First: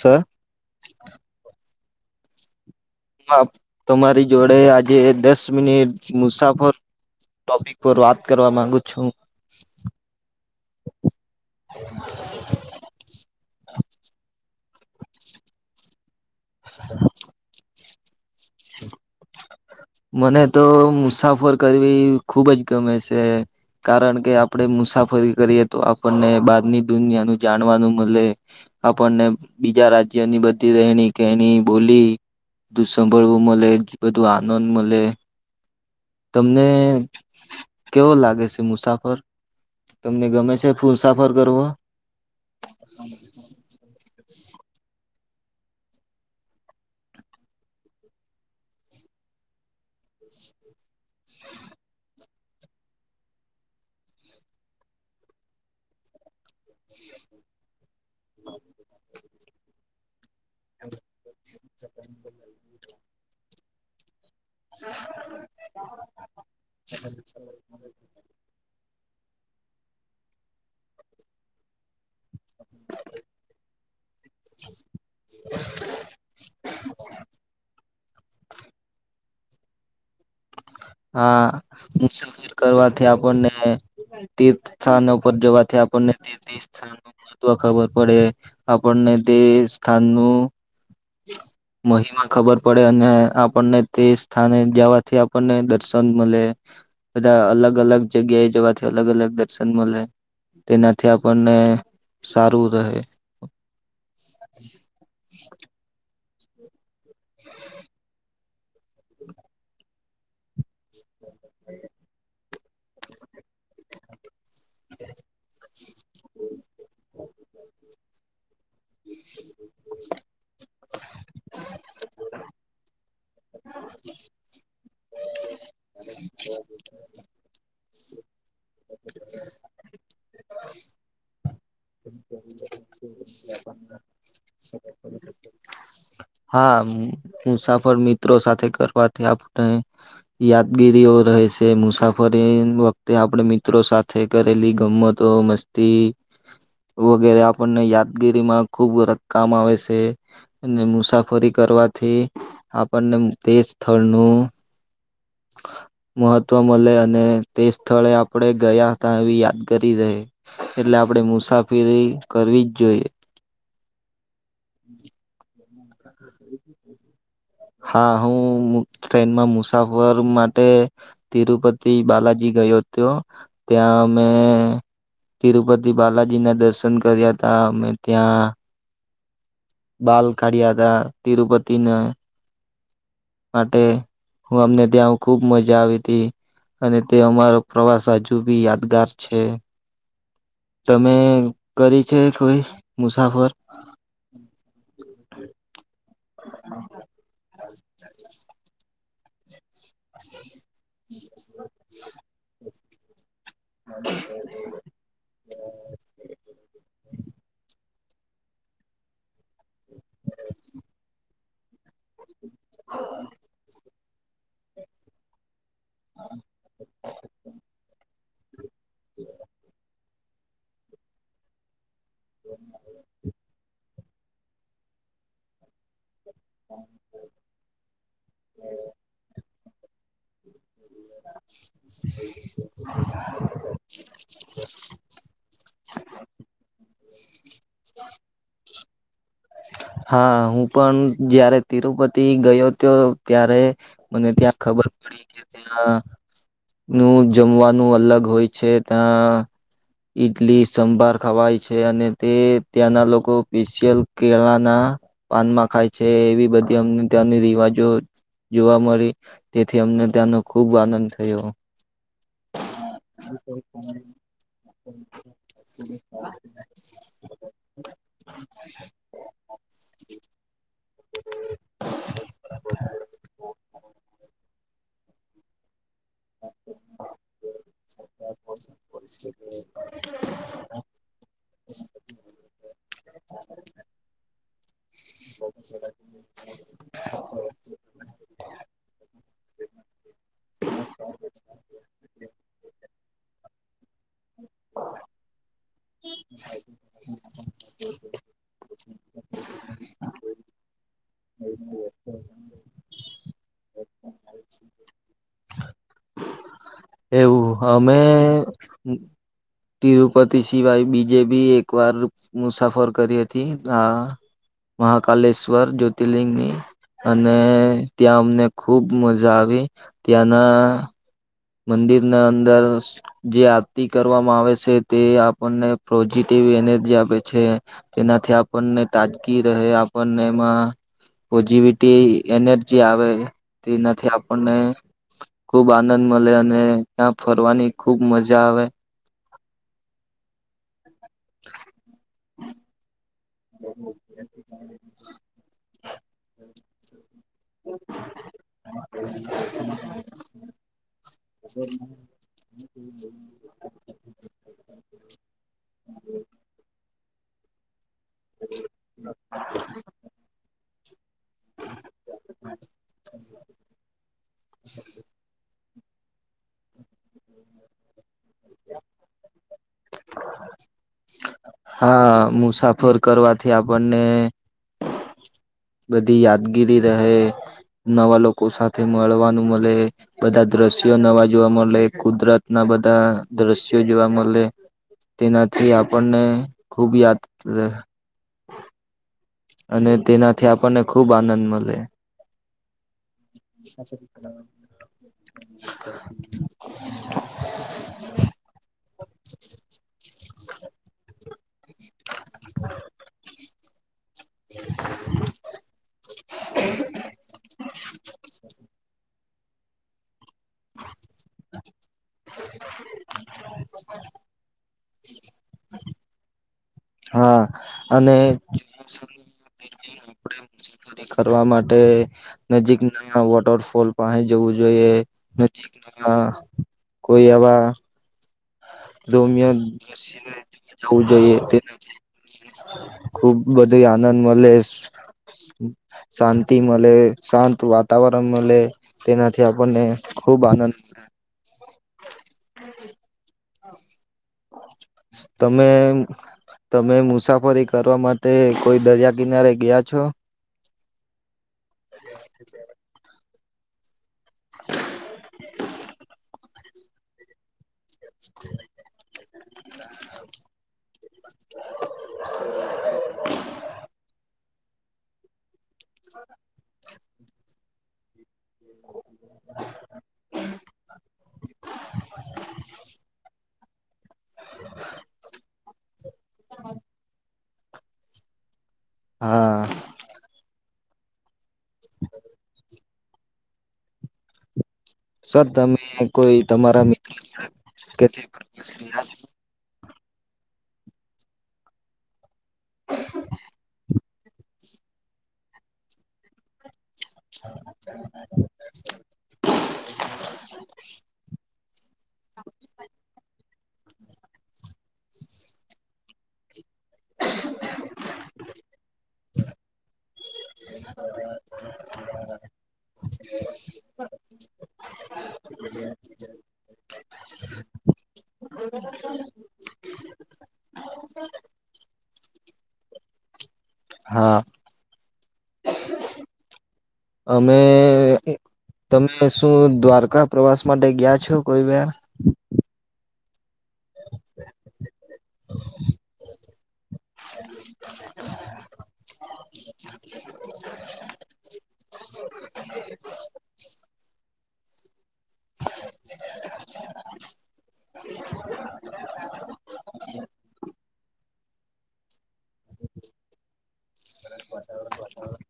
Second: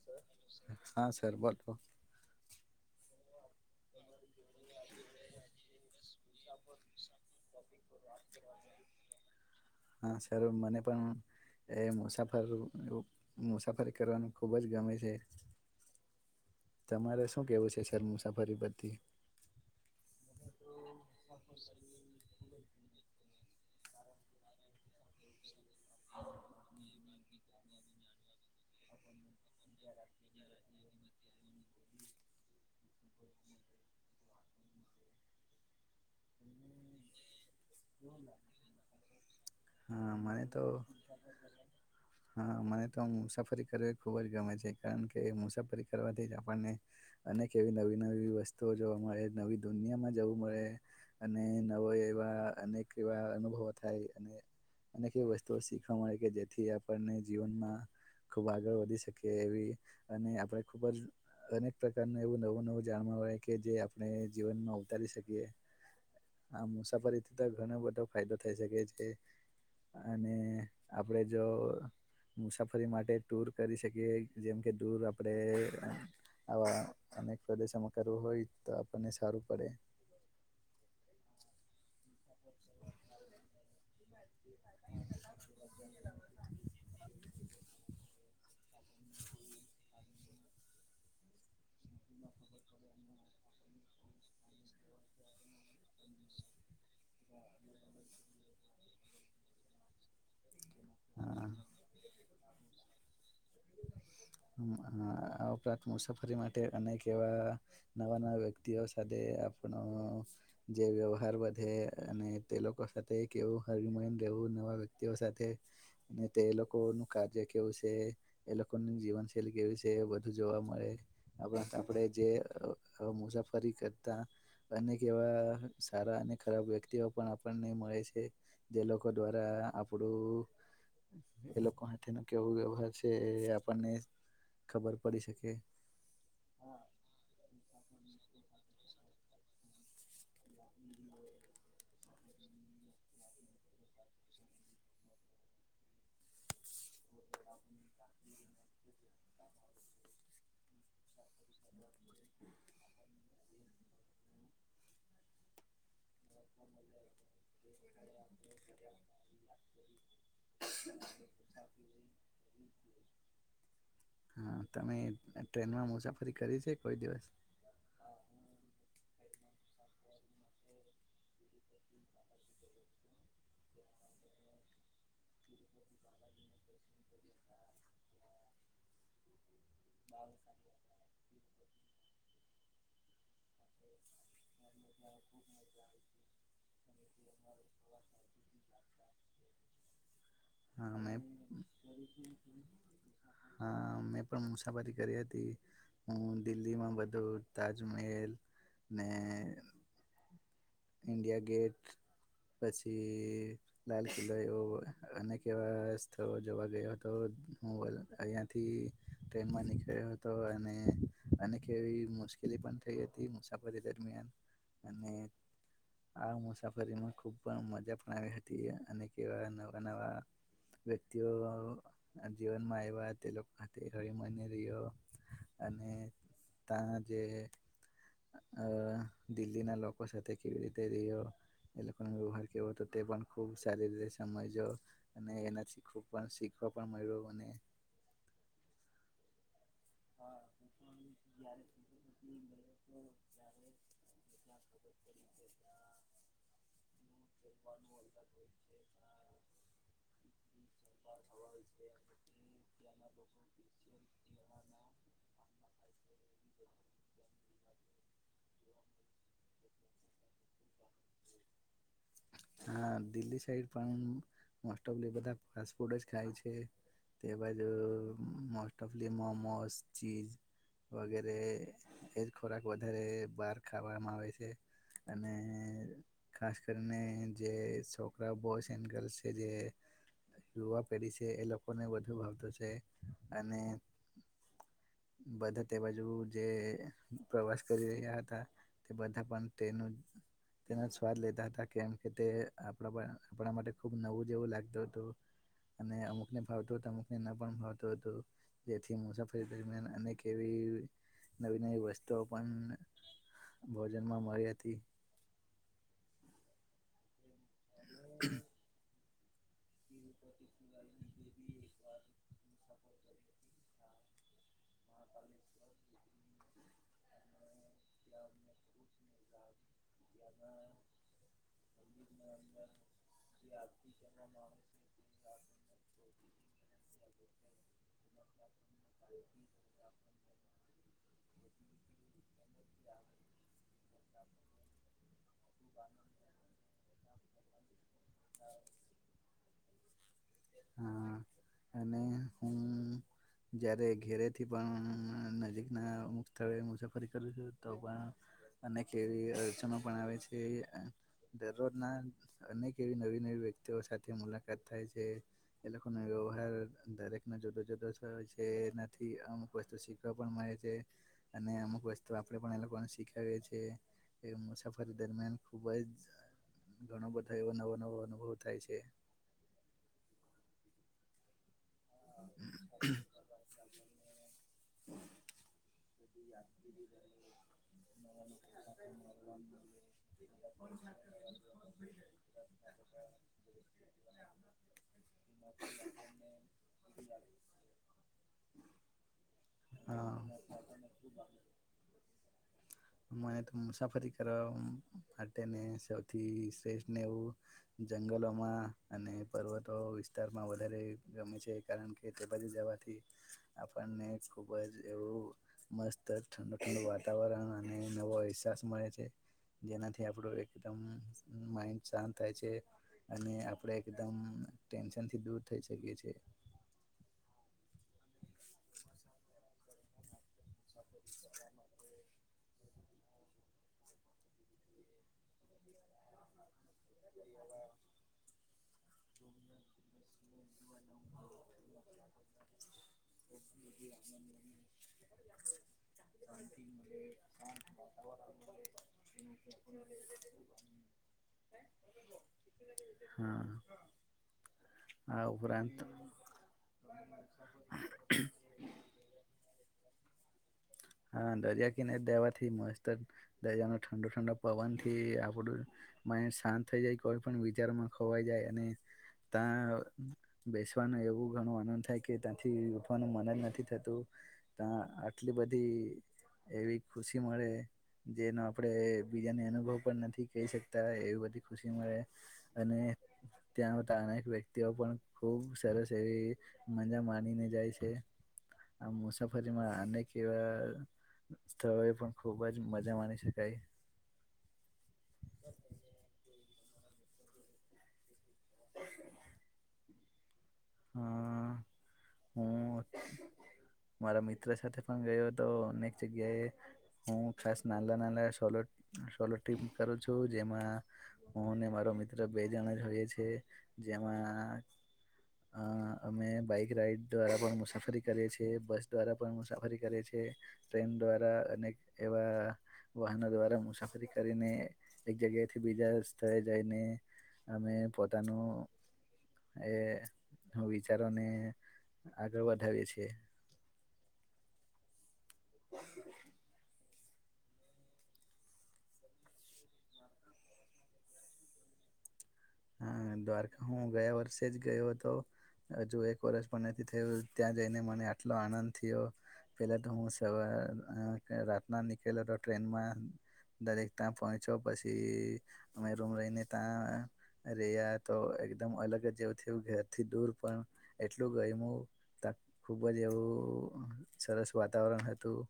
Sir હા sir બોલ. [unintelligible] તમારી જોડે આજે દસ મિનિટ. મુસાફર ટોપિક પર વાત કરવા માગું છું. હા સર મને પણ એ મુસા, [unintelligible] મુસાફરી કરવાનું ખુબ જ ગમે છે. તમારે શું કેવું છે સર મુસાફરી પરથી? મને તો મુસાફર કરવી ખુબ જ ગમે સે. કારણ કે આપડે મુસાફરી કરીએ. તો આપણને બારની દુનિયાનું જાણવાનું મલે. આપણને બીજા રાજ્યની બધી, રેહેણી, કેહેણી, બોલી, ધું સાભળવું મળે. બધું આનંદ મલે. તમને કેવો લાગે છે મુસાફર? હા તમને મને ગમે તો છે ફુસાફર કરવો? હા મને તો આમ મુસાફરી કરે ખુબ જ ગમે છે. કારણ કે મુસાફરી કરવાથી જ આપણને અને કેવી નવી નવી વસ્તુઓ જોવા મળે. નવી દુનિયામાં જવું મળે. અને નવો એવા અનેક એવા અનુભવો થાય. અને અનેક એવી વસ્તુઓ શીખવા મળે કે જેથી આપણને જીવનમાં. ખુબ આગળ વધી શકીએ એવી. અને આ પડે ખુબ જ અનેક પ્રકારનું એવું નવું નવું જાણવા મળે. કે જે આપણે જીવનમાં ઉતારી શકીએ, આ મુસાફરીથી ત ઘણો બધો, ફાયદો થઈ શકે છે. અને આપડે જો, મુસાફરી માટે ટૂર કરી શકીએ જેમ કે, દૂર આપડે, આવા અનેક પ્રદેશમાં કરવું હોય તો આપણને સારું પડે હા મુસાફિર કરવાથી આપણને તીર્થ સ્થાન ઉપર જવાથી આપણને તીર્થ સ્થાન ન મહત્વ ખબર પડે આપણને તે સ્થાન નું મહિમા ખબર પડે અને આપને તે સ્થાને જવાથી આપણને દર્શન મળે બધા અલગ અલગ જગ્યાએ જવાથી અલગ અલગ દર્શન મળે તેનાથી હા આપણને સારું રહે આરાંત મુસાફરી માટે અનેક એવા નવા નવા વ્યક્ વ્યક્તિઓ સાથે આપણો જે વ્યવહાર વધે અને તે લોકો સાથે કેવું હરમન રહેવું નવા વ્યક્તિઓ સાથે અને તે લોકો નું કાર્ય કેવું છે ઇ લોકોની જીવનશૈલી કેવી છે બધું જોવા મળે આપ આપણેે જે મુસાફરી કરતા અનેક એવા સારા અને ખરાબ પણ આપણને મળે છે જે લોકો દ્વારા આપડું એ લોકો તેનો કેવો વ્યવહાર છે એ આપણને ખબર પડી શકે. હા મુસાફર મિત્રો સાથે કરવાથી આપણે યાદગીરી ઓ રહે છે મુસાફ ફરી વખતે આપડ મિત્રો સાથે કરેલી ગમમતો મસ્તી વગેરે આપણને યાદગીરીમાં ખુબ વત કામ આવે છે અને મુ મુસાફરી કરવાથી તે સ્થળનું મહત્વ મળે અને તે સ્થળે આપણે ગયા હતા એવી યાદ કરી રહે એટલે આપણેે મુસાફરી કરવી જ જોઈએ. હા તમે ટ્રેનમાં મુસાફરી કરી છે કોઈ દિવસ હા હું ટ્રેનમાં મુસાફર માટે તિરુપતિ બાલાજી ગયો હતો ત્યાં અમે તિરુપતિ બાલાજીના દર્શન કર્યા ત અમે ત્યાં બાલ કારળિયા હતા તિરુપતિ ન માટે હું અમને ત્યાં ખુબ મજા આવી હતી. અને તે અમારો પ્રવાસ હજુ બી યાદગાર છે. હા તમે મેં કરી છે કોઈ મુસાફર અ મેં પણ મુસાફરી કરી હતી. હું દિલ્હીમાં બધું તાજમહેલ ને ઇન્ડિયા ગેટ પછી લાલ કિલ્લોવ અને કેવા થ જોવા ગયો હતો હું અહીંયાથી ટ્રેનમાં નીકળ્યો હતો. તો એને એને કેવી મુશ્લી પણ થઈ હતી મુસાફરી દરમિયાન અને આ મુસાફરીમાં ખુબ પણ મજા પણ આવી હતી અને કેવા નવા નવા વ્યક્તિઓ જીવનમાં આવ્યા તે લોકો તે હળ મને રહ્યો અને તં જે અ દિલ્હીના લોકો [unintelligible] સારી રીતે સમજજો અને એના શીખવું પણ શીખવા પણ મળ્યું અને હા હું પણ જય્યારે તિરુપતિ ગયો તો ત્યારે મને ત્યાં ખબર પડી કે ત્યાં નું જમવાનું અલગ હોય છે ત્યાં ઈડલી સંભાર ખાવાય છે તે ત્યાંના લોકો સ્પેશિયલ કેળાના પાનમાં ખાય છે એવી બધી અમને ત્યાંની રિવાજો જોવા મળી તેથી અમને ત્યાંનો ખુબ આનંદ થયો. હા. દિલ્હી સાઈડ પણ મોસ્ટ ઓફ બધા ફાસ્ટ ફૂડ જ ખાય છે. તે બાદ most of the momos cheese વગેરે એજ ખોરાક વધારે બહાર ખાવામાં આવે છે. અને ખાસ કરીને જે છોકરા બોઇશ એન્ ગલશ છે યુવા પહેઢિ છે એ લોકોને વધુ ભાવતો છે અને બધ તે બાજુ જે પ્રવાસ કરી રહ્યા હતા તે બધા પણ જ સ્વાદ લેતા હતા. તા કે એમ કે તે આપણા આપણા માટે ખૂબ નવું જેવું લાગતું હતું. અને અમુક ને ભાવતો હતો અમુક ને ના પણ ભાવતો હતુ જેથી મુસાફરી દરમિયાન અનેક એવી નવી નવી વસ્તુઓ પણ ભોજનમાં મળર હતી. એવું અમે તિરુપતિ સિવાય બીજે બી એક વાર મુસાફર કરી હતી હ મહાકાલેશ્વર જ્યોતિર્લિંગની અને ત્યાં અમને ખુબ મજા આવે ત્યાંના મંદિરના અંદર જે આરતી કરવામાં આવે છે તે આપણને પોઝિટિવ એનર્જી આપે છે તેનાથી આપણને તાજગી રહે બને એમાં પોઝિવિટી એનર્જી તેનાથી ખુબ આનંદ મળે અને ત્યાં ફરવાનિ ખુબ મજા આવે હ અને હું જયારે ઘેરેથી પણ નજીકના અમુક સ્થળો મુસાફરી તો પણ અનેવી અર્ચનો પણ આવે છે. દરરોજ ના અનેક એવી નવી નવી વ્યક્તિઓ સાથે મુલાકાત થાય છે. એ વ્યવાર દરેખના જુદા જુદ જે નથી અમુક વસ્તુ શીખવા પણ મળે છે. અને અમુક વસ્તુ આપડે પણ એ લોકોને શીખાવએ છીએ. કે મુસાફરી દરમિયાન ખુબ જ ઘણો બધો એવો નવો નવો અનુભવ થાય છે. હા મુસાફર કરવાથી આપણને [unintelligible] બધી યાદગીરી રહે નવા લોકો સાથે મળવાનું મળે બધા દ્રશ્યો નવા જોવા મળે કુદરત ના બધા દ્રશ્યો જોવા મળે તેનાથી આપણને ખૂબ યાદ અને હા, તેનાથી આપણને ખુબ આનંદ મળે. મુસાફરી કરવા માટેને સૌથી શ્રેષઠ ને એવું જંગલોમાં અને પર્વતો વિસ્તારમાં વધારે ગમે છે. કારણ કે તે બજી જવાથી આપણને ખુબ જ એવું મસ્ત ઠંડુ ઠંડુ વાતાવરણ અને નવો અહસાસ મળે છે જેનાથી આપણો એ કદમ માઇન્ડ શાંત થાય છે અને આપડે એકદમ ટેન્શનથી દૂર થઈ શકી છે. હા અને [unintelligible] [unintelligible] કરવા માટે નજીકના વોટરફોલ પાહે જવું જોઈએ નજીક હા કોઈ આવા [unintelligible] જવું જોઈએ તેનાથી ખુબ બધુંયે આનંદ મલે શાંતિ મલે, શાંત વા તાવરણ મલે તેનાથી આપણને ખૂબ આનંદ [inaudible] હા. આ તમે ઉપરાંત તમે મુસાફરી કરવા માટે કોઈ દરિયા કિનારે ગયા છો? હા, દરિયા કિનારે દવાથી મસ્તન દરિયાનો ઠંડો ઠંડો પવનથી આપણું માઇન્ડ શાંત થઈ જાય કોઈ પણ વિચારમાં ખોવાઈ જાય અને ત્આ બેસવાનું એવું ઘણો આનંદ થાય કે ત્યાંથી ઉઠવાનું મન જ નથી થતું તા આટલી બધી એવી ખુશી મળે જેનું આપડે બીજાને અનુભવ પણ નથી કહી શકતા એવી બધી ખુશી મળે અને ત્યાં અતાના અનેક વ્યક્તિઓ પણ ખૂબ સરસ એવી મજા માનીને જાય છે આ મુસાફરી હા માળા અનેક કેવા સ્થળો એ પણ ખુબ જ મજા માની શકાય. [inaudible] તો તમે કોઈ તમારા મિત્ર [unintelligible] હ અ અ અ હું મારા મિત્ર સાથે પણ ગયોતો અનેક જગ્યાએ હું ખાસ નાલા નાના સોલો, સોલો ટ્રીપ કરું છું જેમાં હુંને મારો મિત્ર બે જણા જ હોઈએ છે જેમાં હા અમે બાઈક રાઈડ દ્વારા પણ મુસાફરી કરે છીએ, બસ દ્વારા પણ મુસાફરી કરે છીએ, ટ્રેન દ્વારા અનેક એવા વાહનો દ્વારા મુસાફરી કરીને એક જગ્યાથી બીજા સ્થળે જઈને અમે પોતાનું એ હ વિચારોને આગળ વધાવીએ છીએ. હા. [inaudible] અમે, તમે શું દ્વારકા પ્રવાસ માટે ગયા છો કોઈ વાર? હા, દ્વારકા હું ગયા વર્ષે જ ગયો હતો. હજુ એક વર્ષ પણ નથી થયું ત્યાં જઈને મને આટલો આનંદ થયો પહેલા તો હું સવાર અ અ રાતના નીકળેલ હતો ટ્રેનમાં દરેક ત્યાં પહોંચ્યો પછી અમે રૂમ રહીને ત્યાં રહ્યાં તો એકદમ અલગ જ એવું થયુ ઘરથી દૂર પણ એટલું ગયમું તા ખૂબ જ એવું સરસ વાતાવરણ હતું.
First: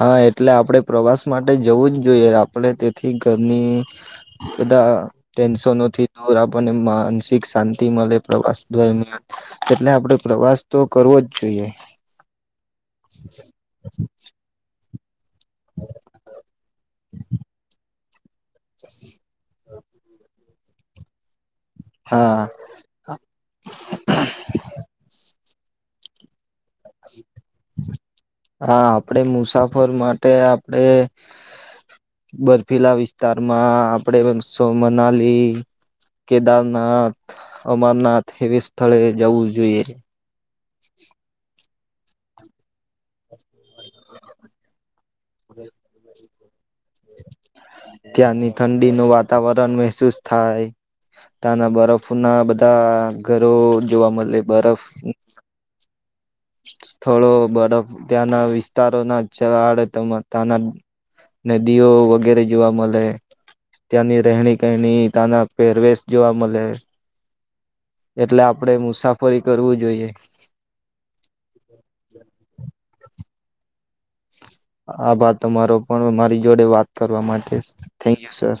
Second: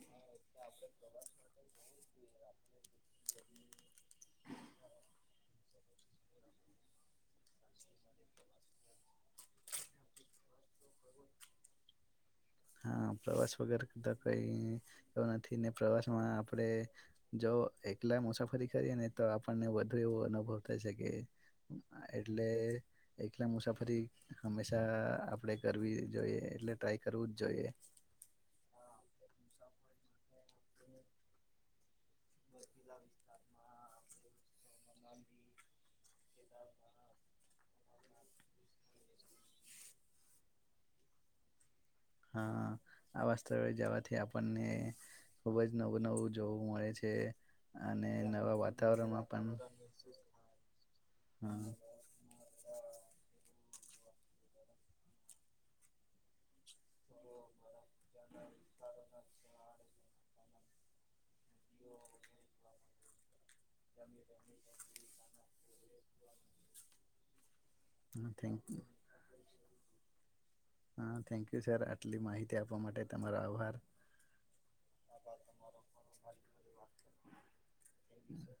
હા, એટલે આપડે પ્રવાસ માટે જવું જ જોઈએ આપણે તે ઠીક ધરની એદા ટેન્શનોથી દૂર આપણને માનસિક મળે પ્રવાસ દરમિયાન એટલે આપડે પ્રવાસ તો કરવો જ જોઈએ હા પ્રવાસ વગર ત કઈ નથી ને પ્રવાસમાં આપડે જો એકલા મુસાફરી કરીએ ને તો આપણને વધુ એવું અનુભવ થાય શકે. હા એટલે હા એકલે મુસાફરી હંમેશા આપડે કરવી જોઈએ. એટલે ટ્રાય કરવું જ જોઈએ. હા, આપડે મુસાફર માટે આપડે બર્ફીલા વિસ્તારમાં આપડે બનશો મનાલી કેદારનાથ, અમરનાથ એવી સ્થળે જવું જોઈએ. હા, આવા સ્થળે જવાથી આપણને ખુબ જ નવું નવું જોવું મળે છે અને ત્યાંની નવા ઠંડીનું વાતાવરણમાં પણ વાતાવરણ મહેસૂસ થાય. હા. ત્યાંના બરફના બધા ઘરો જોવા મળે બરફ સ્થળો બરફ ત્યાંના વિસ્તારોના આડે ત ત્યાંના નદીઓ વગેરે જોવા મળે, ત્યાંની રહેણી, કહેણી તા ના પહેરવેશ જોવા મળે એટલે થેન્ક આપડે યુ મુસાફરી કરવું જોઈએ. હા, થેન્ક યુ સર. આટલી માહિતી આપવા માટે તમારો આભાર. આભાર તમારો પણ મારી જોડે વાત કરવા માટે, થેન્ક યુ સર.